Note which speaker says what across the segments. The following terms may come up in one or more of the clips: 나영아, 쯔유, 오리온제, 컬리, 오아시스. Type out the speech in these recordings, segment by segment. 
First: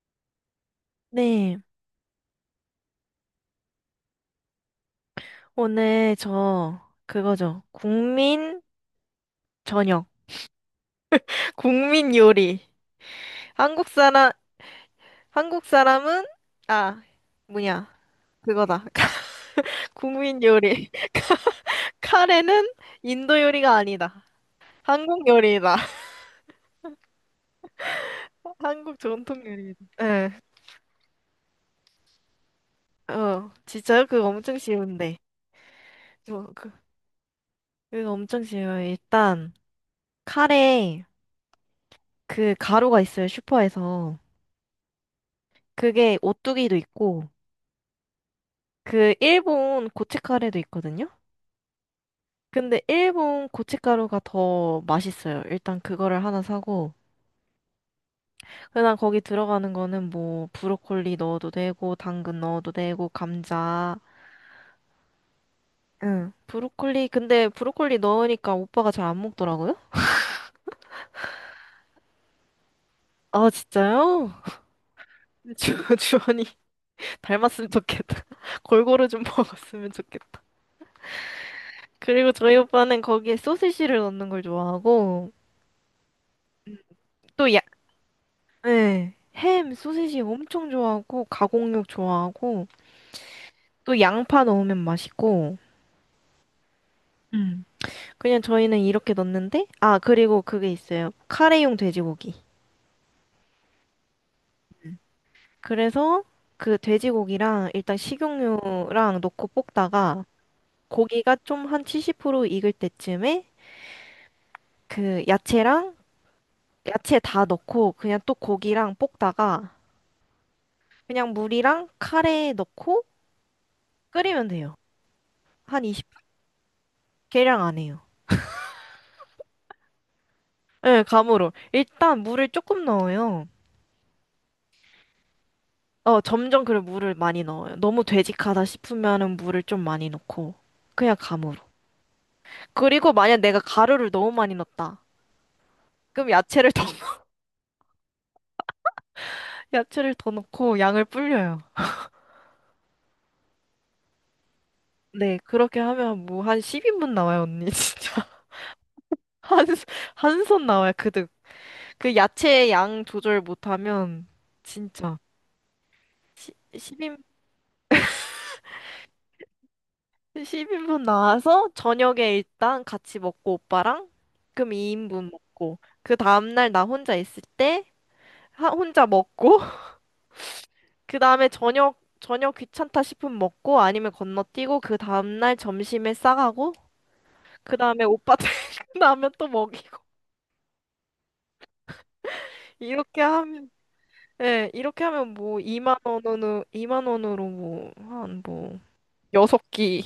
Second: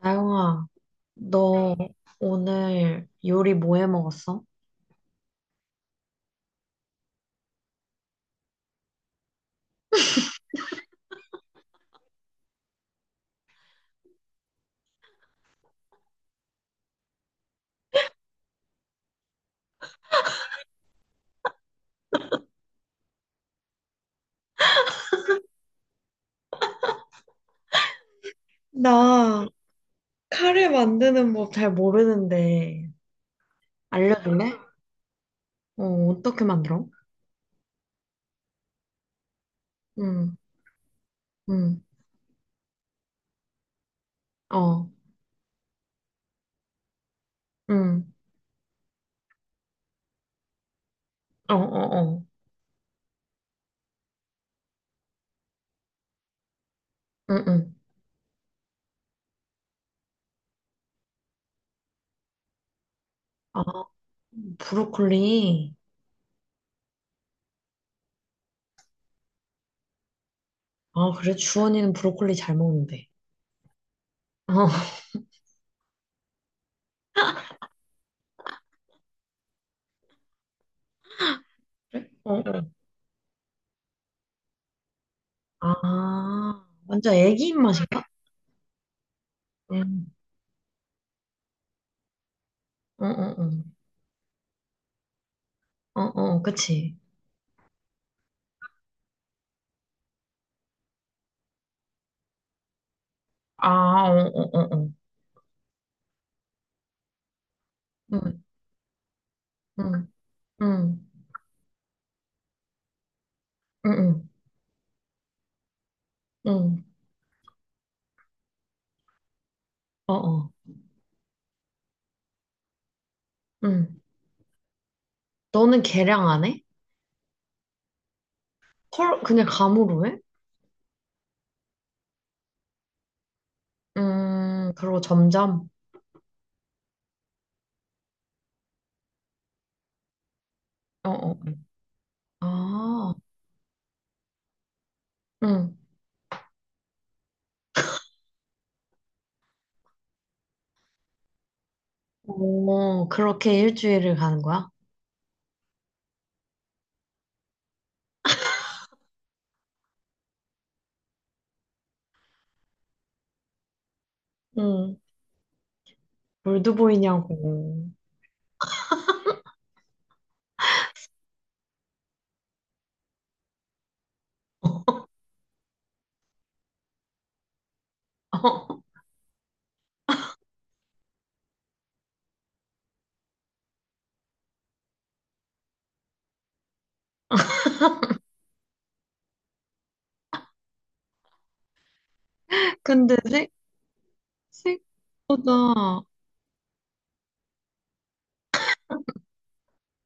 Speaker 1: 나영아,
Speaker 2: 네,
Speaker 1: 너 네. 오늘 요리 뭐 해 먹었어?
Speaker 2: 오늘 그거죠. 국민 저녁, 국민 요리. 한국 사람, 한국 사람은 아, 뭐냐, 그거다. 국민 요리. 카레는 인도 요리가 아니다. 한국 요리다. 한국 전통
Speaker 1: 나
Speaker 2: 요리다. 예.
Speaker 1: 카레 만드는 법 잘 모르는데
Speaker 2: 어, 진짜요? 그거
Speaker 1: 알려줄래?
Speaker 2: 엄청 쉬운데.
Speaker 1: 어, 어떻게
Speaker 2: 저, 그,
Speaker 1: 만들어?
Speaker 2: 그거 엄청 쉬워요. 일단,
Speaker 1: 응,
Speaker 2: 카레,
Speaker 1: 응,
Speaker 2: 그 가루가 있어요, 슈퍼에서.
Speaker 1: 어,
Speaker 2: 그게 오뚜기도 있고,
Speaker 1: 응,
Speaker 2: 그 일본 고춧가루도 있거든요.
Speaker 1: 어, 어, 어,
Speaker 2: 근데 일본 고춧가루가 더 맛있어요. 일단 그거를 하나 사고,
Speaker 1: 응, 응.
Speaker 2: 그다음 거기 들어가는 거는 뭐 브로콜리 넣어도 되고 당근 넣어도 되고
Speaker 1: 아,
Speaker 2: 감자.
Speaker 1: 브로콜리.
Speaker 2: 응. 브로콜리, 근데 브로콜리 넣으니까 오빠가 잘 안 먹더라고요.
Speaker 1: 아, 그래? 주원이는 브로콜리 잘 먹는데.
Speaker 2: 아, 진짜요?
Speaker 1: 어,
Speaker 2: 주원이 닮았으면 좋겠다. 골고루 좀 먹었으면 좋겠다.
Speaker 1: 그래?
Speaker 2: 그리고
Speaker 1: 어, 어.
Speaker 2: 저희 오빠는 거기에 소시지를 넣는 걸 좋아하고,
Speaker 1: 아, 완전
Speaker 2: 또
Speaker 1: 애기 입맛인가?
Speaker 2: 네. 햄,
Speaker 1: 응,
Speaker 2: 소시지 엄청 좋아하고, 가공육 좋아하고,
Speaker 1: 어, 어,
Speaker 2: 또 양파 넣으면 맛있고,
Speaker 1: 어, 어, 어, 그치?
Speaker 2: 음. 그냥 저희는 이렇게 넣는데, 아, 그리고 그게 있어요. 카레용 돼지고기.
Speaker 1: 아, 어, 어, 어, 어.
Speaker 2: 그래서 그 돼지고기랑 일단
Speaker 1: 응,
Speaker 2: 식용유랑 넣고
Speaker 1: 응,
Speaker 2: 볶다가,
Speaker 1: 응,
Speaker 2: 고기가 좀 한 70% 익을 때쯤에,
Speaker 1: 응, 응.
Speaker 2: 그 야채랑,
Speaker 1: 응,
Speaker 2: 야채 다 넣고, 그냥 또 고기랑 볶다가,
Speaker 1: 어, 어,
Speaker 2: 그냥 물이랑 카레 넣고
Speaker 1: 응.
Speaker 2: 끓이면 돼요.
Speaker 1: 너는
Speaker 2: 한 20분?
Speaker 1: 계량 안 해?
Speaker 2: 계량 안 해요.
Speaker 1: 헐, 그냥 감으로 해?
Speaker 2: 네, 감으로. 일단 물을 조금 넣어요.
Speaker 1: 그리고 점점?
Speaker 2: 어, 점점 그래 물을 많이 넣어요. 너무 되직하다 싶으면은 물을 좀 많이 넣고,
Speaker 1: 어,
Speaker 2: 그냥
Speaker 1: 어.
Speaker 2: 감으로. 그리고
Speaker 1: 아,
Speaker 2: 만약 내가 가루를 너무 많이 넣었다.
Speaker 1: 응.
Speaker 2: 그럼 야채를 더 야채를 더 넣고 양을 불려요.
Speaker 1: 오, 그렇게 일주일을 가는 거야?
Speaker 2: 네, 그렇게 하면 뭐 한 10인분 나와요, 언니. 진짜. 한, 한 손 나와요, 그득. 그 야채 양 조절 못하면
Speaker 1: 응.
Speaker 2: 진짜
Speaker 1: 물드보이
Speaker 2: 10,
Speaker 1: 냐고
Speaker 2: 10인분 나와서 저녁에 일단 같이 먹고 오빠랑, 그럼 2인분 먹고, 그 다음날 나 혼자 있을 때 혼자 먹고 그 다음에 저녁 귀찮다 싶으면 먹고, 아니면 건너뛰고 그 다음날 점심에 싸가고, 그 다음에 오빠 퇴근하면 또 먹이고,
Speaker 1: 근데
Speaker 2: 이렇게
Speaker 1: 생,
Speaker 2: 하면, 예, 이렇게 하면 뭐 2만
Speaker 1: 생각보다,
Speaker 2: 원으로 2만 원으로 뭐 한 뭐 여섯 끼.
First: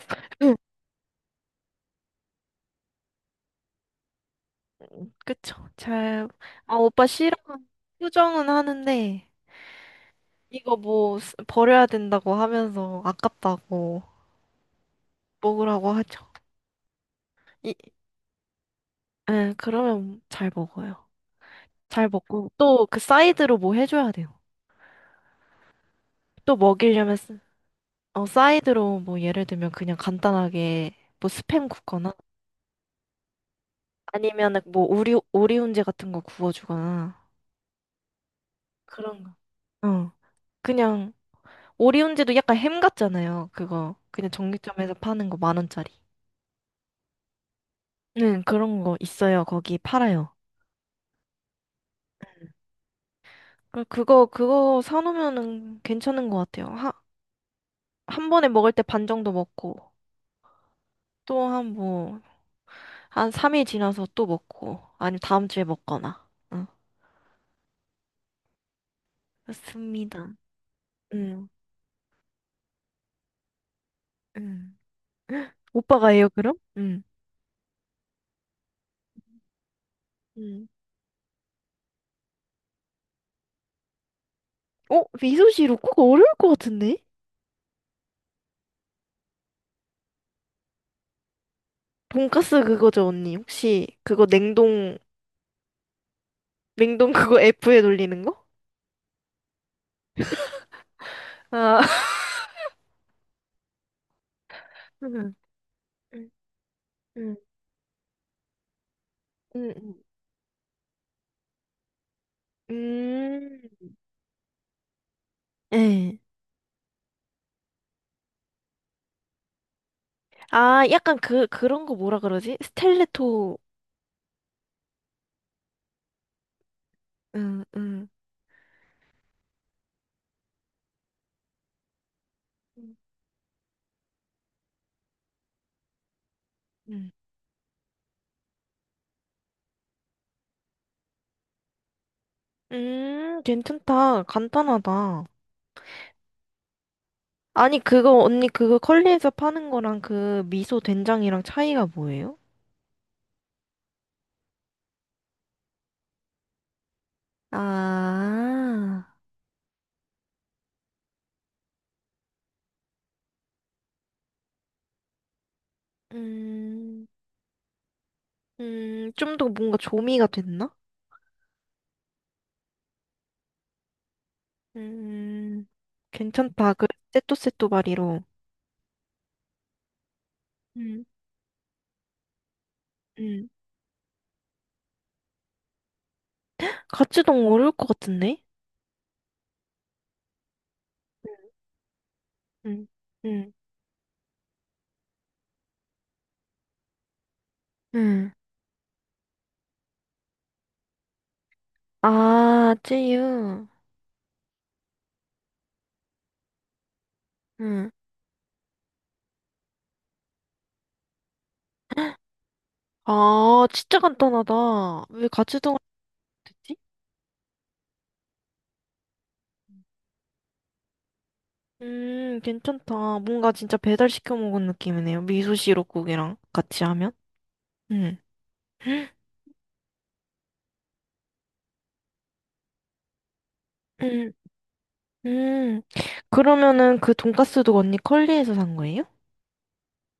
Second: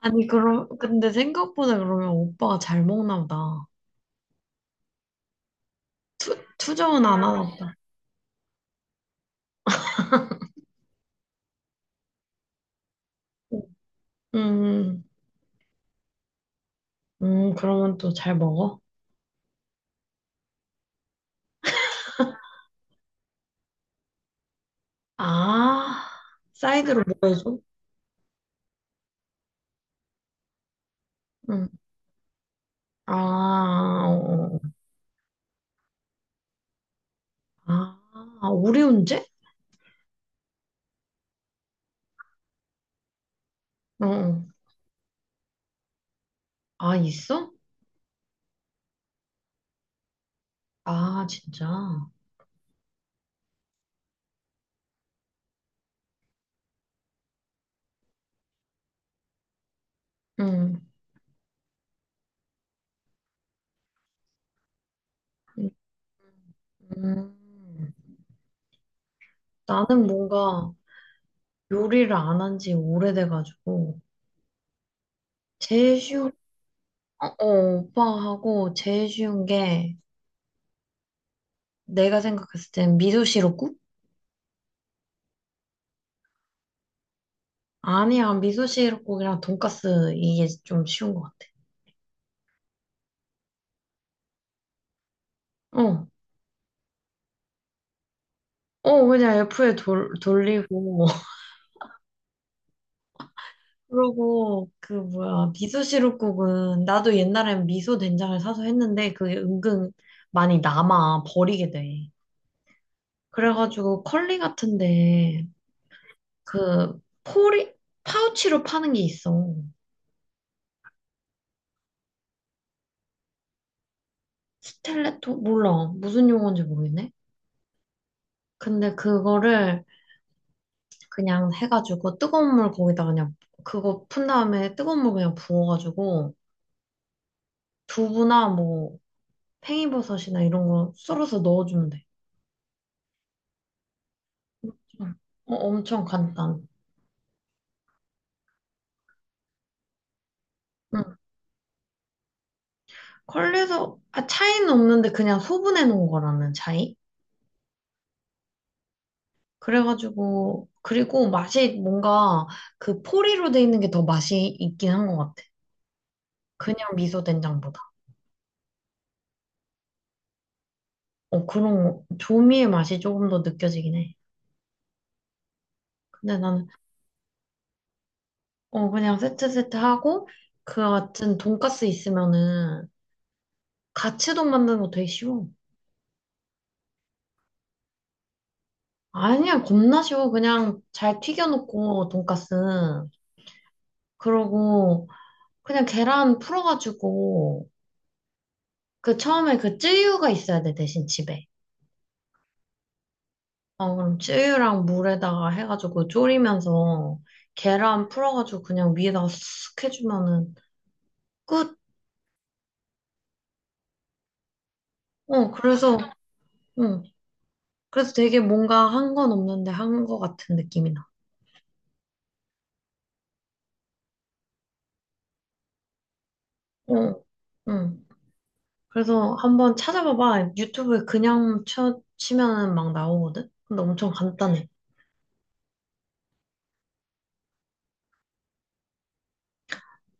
Speaker 1: 아니, 그럼, 근데 생각보다 그러면 오빠가 잘 먹나 보다.
Speaker 2: 그쵸, 잘. 아,
Speaker 1: 투정은
Speaker 2: 오빠
Speaker 1: 안
Speaker 2: 싫어.
Speaker 1: 하나 보다.
Speaker 2: 수정은 하는데 이거 뭐 버려야 된다고 하면서, 아깝다고
Speaker 1: 음,
Speaker 2: 먹으라고 하죠. 이,
Speaker 1: 그러면 또 잘 먹어?
Speaker 2: 예, 그러면 잘 먹어요. 잘 먹고 또 그 사이드로 뭐 해줘야 돼요.
Speaker 1: 아,
Speaker 2: 또
Speaker 1: 사이드로
Speaker 2: 먹이려면
Speaker 1: 뭐 해줘?
Speaker 2: 어, 사이드로 뭐 예를 들면 그냥 간단하게 뭐 스팸 굽거나,
Speaker 1: 아, 어, 어.
Speaker 2: 아니면은 뭐 오리훈제 같은 거 구워주거나,
Speaker 1: 아, 오리온제?
Speaker 2: 그런 거. 어, 그냥. 오리훈제도 약간 햄 같잖아요. 그거
Speaker 1: 어,
Speaker 2: 그냥
Speaker 1: 어.
Speaker 2: 정육점에서 파는 거 만 원짜리.
Speaker 1: 아, 있어?
Speaker 2: 네, 그런 거 있어요. 거기 팔아요.
Speaker 1: 아, 진짜.
Speaker 2: 그거 사놓으면은 괜찮은 것 같아요. 하, 한 번에 먹을 때 반 정도 먹고,
Speaker 1: 응.
Speaker 2: 또 한 삼일 지나서 또 먹고, 아니면 다음 주에
Speaker 1: 음,
Speaker 2: 먹거나. 응.
Speaker 1: 음. 나는
Speaker 2: 맞습니다.
Speaker 1: 뭔가
Speaker 2: 응,
Speaker 1: 요리를 안 한 지 오래돼가지고,
Speaker 2: 응.
Speaker 1: 제일
Speaker 2: 오빠가 해요,
Speaker 1: 쉬운,
Speaker 2: 그럼? 응.
Speaker 1: 어, 어, 오빠하고 제일 쉬운 게,
Speaker 2: 응.
Speaker 1: 내가 생각했을 땐 미소 시럽국?
Speaker 2: 어? 미소시루 그거 어려울 것 같은데?
Speaker 1: 아니야, 미소 시럽국이랑 돈까스 이게 좀 쉬운 것 같아.
Speaker 2: 돈까스 그거죠, 언니. 혹시 그거 냉동,
Speaker 1: 어,
Speaker 2: 냉동 그거 F에 돌리는 거?
Speaker 1: 어, 그냥 F에 돌리고,
Speaker 2: 아,
Speaker 1: 그러고 그
Speaker 2: 음.
Speaker 1: 뭐야 미소
Speaker 2: 음.
Speaker 1: 시루국은 나도
Speaker 2: 응
Speaker 1: 옛날엔 미소 된장을 사서 했는데 그게 은근
Speaker 2: 응
Speaker 1: 많이 남아 버리게 돼.
Speaker 2: 응. 음.
Speaker 1: 그래가지고 컬리 같은데
Speaker 2: 예.
Speaker 1: 그 포리 파우치로 파는 게 있어.
Speaker 2: 아, 약간 그, 그런 거 뭐라 그러지? 스텔레토.
Speaker 1: 스텔레토 몰라 무슨 용어인지 모르겠네.
Speaker 2: 음, 음,
Speaker 1: 근데 그거를 그냥 해가지고 뜨거운 물 거기다 그냥 그거 푼 다음에 뜨거운 물 그냥 부어가지고
Speaker 2: 음.
Speaker 1: 두부나 뭐 팽이버섯이나 이런 거 썰어서 넣어주면 돼.
Speaker 2: 괜찮다.
Speaker 1: 응.
Speaker 2: 간단하다.
Speaker 1: 어, 엄청 간단.
Speaker 2: 아니, 그거, 언니, 그거 컬리에서 파는 거랑 그 미소
Speaker 1: 응.
Speaker 2: 된장이랑 차이가 뭐예요?
Speaker 1: 컬리에서 아, 차이는 없는데 그냥 소분해 놓은 거라는 차이?
Speaker 2: 아,
Speaker 1: 그래가지고 그리고 맛이 뭔가 그 포리로 돼 있는 게 더 맛이 있긴 한 것 같아. 그냥
Speaker 2: 음,
Speaker 1: 미소 된장보다.
Speaker 2: 음. 좀 더 뭔가 조미가 됐나?
Speaker 1: 어 조미의 맛이 조금 더 느껴지긴 해.
Speaker 2: 음,
Speaker 1: 근데 나는
Speaker 2: 괜찮다. 그, 세또세또 바리로.
Speaker 1: 어 그냥 세트 세트 하고 그
Speaker 2: 음,
Speaker 1: 같은 돈가스 있으면은
Speaker 2: 음.
Speaker 1: 가츠동 만드는 거 되게 쉬워.
Speaker 2: 같이 너무 어려울 것 같은데?
Speaker 1: 아니야 겁나 쉬워. 그냥 잘 튀겨놓고 돈가스
Speaker 2: 응, 응,
Speaker 1: 그러고 그냥 계란 풀어가지고
Speaker 2: 응.
Speaker 1: 그 처음에 그 쯔유가 있어야 돼, 대신 집에.
Speaker 2: 아, 쯔유.
Speaker 1: 어, 그럼 쯔유랑 물에다가 해가지고 졸이면서
Speaker 2: 응.
Speaker 1: 계란 풀어가지고 그냥 위에다가 쓱 해주면은 끝.
Speaker 2: 아, 진짜 간단하다. 왜
Speaker 1: 어,
Speaker 2: 같이 동못
Speaker 1: 그래서,
Speaker 2: 했지
Speaker 1: 응. 그래서 되게 뭔가 한 건 없는데 한 거 같은 느낌이 나.
Speaker 2: 괜찮다. 뭔가 진짜 배달시켜 먹은 느낌이네요. 미소 시럽국이랑 같이 하면.
Speaker 1: 어, 응.
Speaker 2: 음.
Speaker 1: 그래서 한번 찾아봐봐. 유튜브에 그냥 치면은 막 나오거든? 근데 엄청
Speaker 2: 음,
Speaker 1: 간단해.
Speaker 2: 음. 그러면은 그 돈가스도 언니 컬리에서 산 거예요?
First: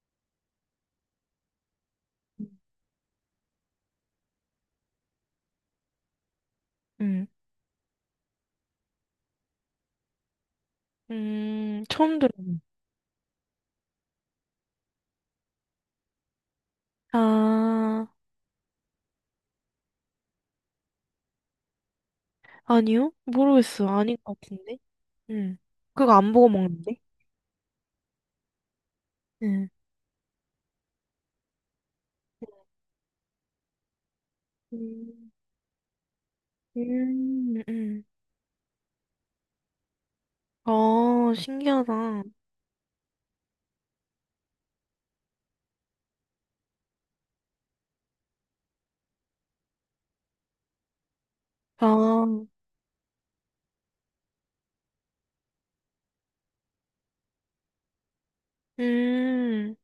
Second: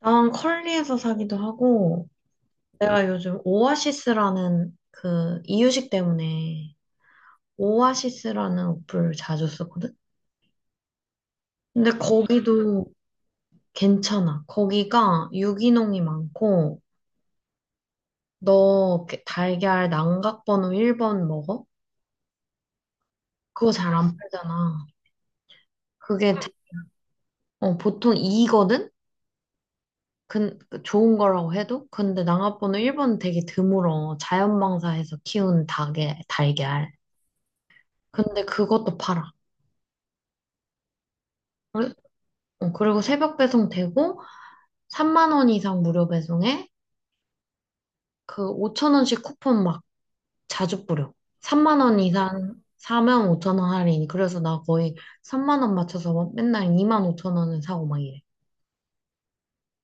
Speaker 1: 난 컬리에서 사기도 하고, 내가 요즘 오아시스라는 그 이유식 때문에
Speaker 2: 음.
Speaker 1: 오아시스라는 어플 자주 쓰거든? 근데
Speaker 2: 처음 들어보네.
Speaker 1: 거기도 괜찮아. 거기가 유기농이 많고,
Speaker 2: 아,
Speaker 1: 너 달걀 난각번호 1번 먹어?
Speaker 2: 아니요?
Speaker 1: 그거
Speaker 2: 모르겠어.
Speaker 1: 잘 안
Speaker 2: 아닌 것 같은데.
Speaker 1: 팔잖아.
Speaker 2: 음. 그거 안
Speaker 1: 그게
Speaker 2: 보고
Speaker 1: 대-
Speaker 2: 먹는데?
Speaker 1: 보통 2거든?
Speaker 2: 음.
Speaker 1: 근, 그 좋은 거라고 해도? 근데 난각번호 1번은 되게 드물어. 자연방사해서
Speaker 2: 음,
Speaker 1: 키운 닭의 달걀.
Speaker 2: 음, 음.
Speaker 1: 근데 그것도 팔아.
Speaker 2: 아,
Speaker 1: 그리-
Speaker 2: 신기하다.
Speaker 1: 그리고 새벽 배송 되고, 3만 원 이상 무료 배송에 그 5천 원씩 쿠폰 막 자주 뿌려. 3만 원
Speaker 2: 아,
Speaker 1: 이상 사면 5천 원 할인. 그래서 나 거의 3만 원 맞춰서 막 맨날 2만 5천 원을 사고 막 이래.
Speaker 2: 음.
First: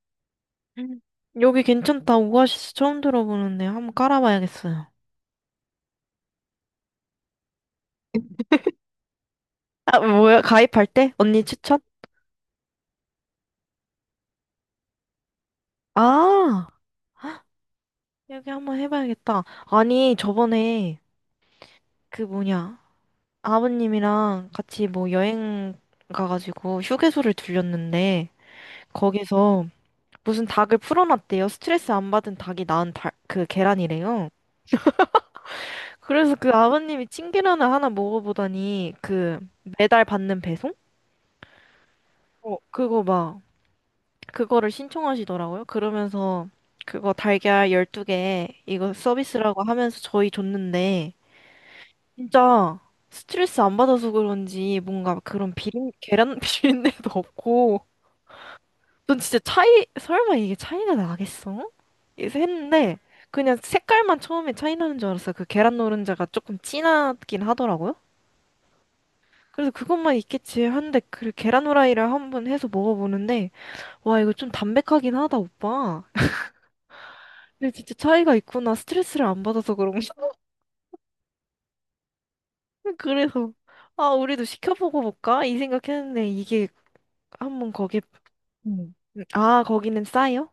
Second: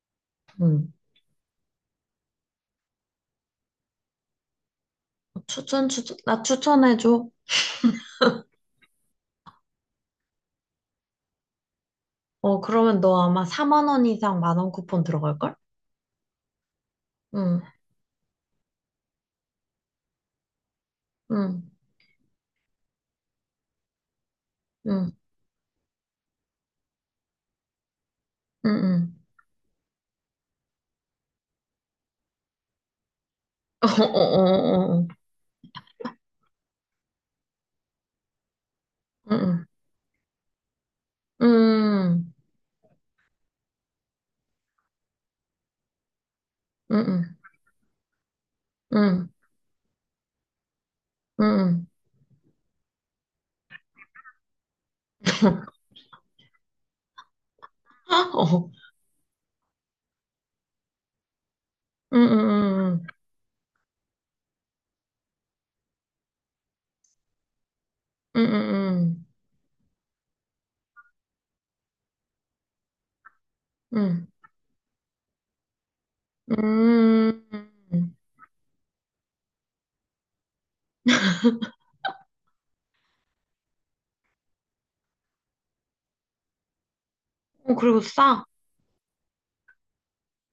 Speaker 1: 응.
Speaker 2: 음. 여기 괜찮다. 오아시스 처음 들어보는데 한번 깔아봐야겠어요.
Speaker 1: 추천, 추천, 나 추천해줘.
Speaker 2: 아, 뭐야? 가입할 때? 언니 추천?
Speaker 1: 어, 그러면 너 아마 4만 원 이상 1만 원 쿠폰 들어갈걸?
Speaker 2: 아,
Speaker 1: 응,
Speaker 2: 여기 한번 해봐야겠다. 아니, 저번에
Speaker 1: 응,
Speaker 2: 그 뭐냐. 아버님이랑 같이 뭐
Speaker 1: 응,
Speaker 2: 여행 가가지고 휴게소를 들렸는데,
Speaker 1: 응, 응.
Speaker 2: 거기서 무슨 닭을 풀어놨대요. 스트레스 안 받은 닭이 낳은 닭, 그
Speaker 1: 어, 어,
Speaker 2: 계란이래요.
Speaker 1: 어, 어, 어.
Speaker 2: 그래서 그 아버님이 찐계란을 하나 먹어보다니
Speaker 1: 응,
Speaker 2: 그
Speaker 1: 응,
Speaker 2: 매달 받는 배송?
Speaker 1: 응,
Speaker 2: 어, 그거 막 그거를 신청하시더라고요. 그러면서 그거
Speaker 1: 응,
Speaker 2: 달걀 12개, 이거
Speaker 1: 응,
Speaker 2: 서비스라고 하면서 저희 줬는데
Speaker 1: 응, 응.
Speaker 2: 진짜 스트레스 안 받아서 그런지 뭔가 그런 비린 계란 비린내도 없고.
Speaker 1: 어,
Speaker 2: 전 진짜 차이, 설마 이게 차이가 나겠어?
Speaker 1: 응,
Speaker 2: 그래서
Speaker 1: 응,
Speaker 2: 했는데
Speaker 1: 응,
Speaker 2: 그냥 색깔만 처음에 차이 나는 줄 알았어요. 그 계란 노른자가 조금 진하긴 하더라고요.
Speaker 1: 응, 응,
Speaker 2: 그래서 그것만 있겠지 한데, 그 계란 후라이를 한번 해서 먹어보는데,
Speaker 1: 응,
Speaker 2: 와
Speaker 1: 응.
Speaker 2: 이거 좀 담백하긴 하다, 오빠.
Speaker 1: 응.
Speaker 2: 근데 진짜
Speaker 1: 응.
Speaker 2: 차이가 있구나. 스트레스를 안 받아서 그런가? 그래서, 아, 우리도 시켜보고 볼까? 이 생각했는데, 이게 한번
Speaker 1: 어, 그리고
Speaker 2: 거기에.
Speaker 1: 싸.
Speaker 2: 음. 아, 거기는 싸요?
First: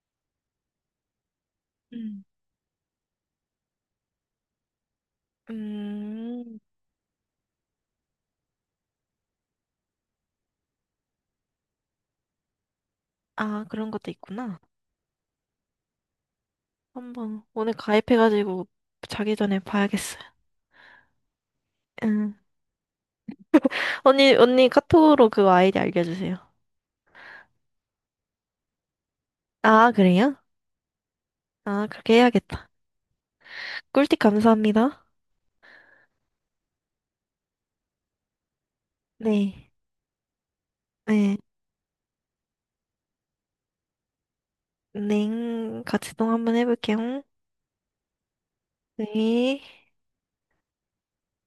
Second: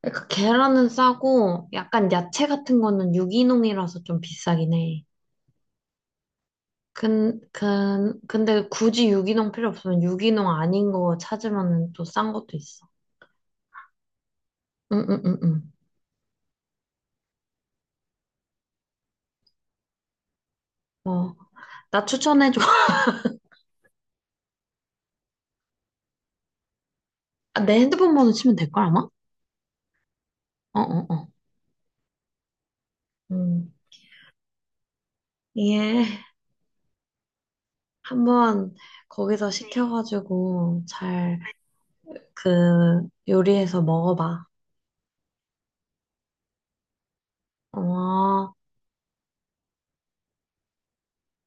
Speaker 1: 그러니까 계란은 싸고 약간
Speaker 2: 음.
Speaker 1: 야채 같은 거는 유기농이라서 좀 비싸긴 해.
Speaker 2: 음.
Speaker 1: 근데 굳이 유기농 필요 없으면 유기농 아닌 거 찾으면 또 싼 것도 있어.
Speaker 2: 아, 그런 것도 있구나.
Speaker 1: 응, 응, 응, 응.
Speaker 2: 한번 오늘 가입해가지고 자기 전에 봐야겠어요.
Speaker 1: 어, 나
Speaker 2: 응.
Speaker 1: 추천해줘.
Speaker 2: 언니, 언니 카톡으로 그 아이디 알려주세요.
Speaker 1: 아, 내 핸드폰 번호 치면 될 걸, 아마?
Speaker 2: 아, 그래요?
Speaker 1: 어, 어, 어.
Speaker 2: 아, 그렇게 해야겠다.
Speaker 1: 음.
Speaker 2: 꿀팁 감사합니다.
Speaker 1: 예. 한번 거기서
Speaker 2: 네.
Speaker 1: 시켜가지고
Speaker 2: 네.
Speaker 1: 잘 그 요리해서 먹어봐.
Speaker 2: 넹, 같이 동 한번 해볼게요.
Speaker 1: 어.
Speaker 2: 네.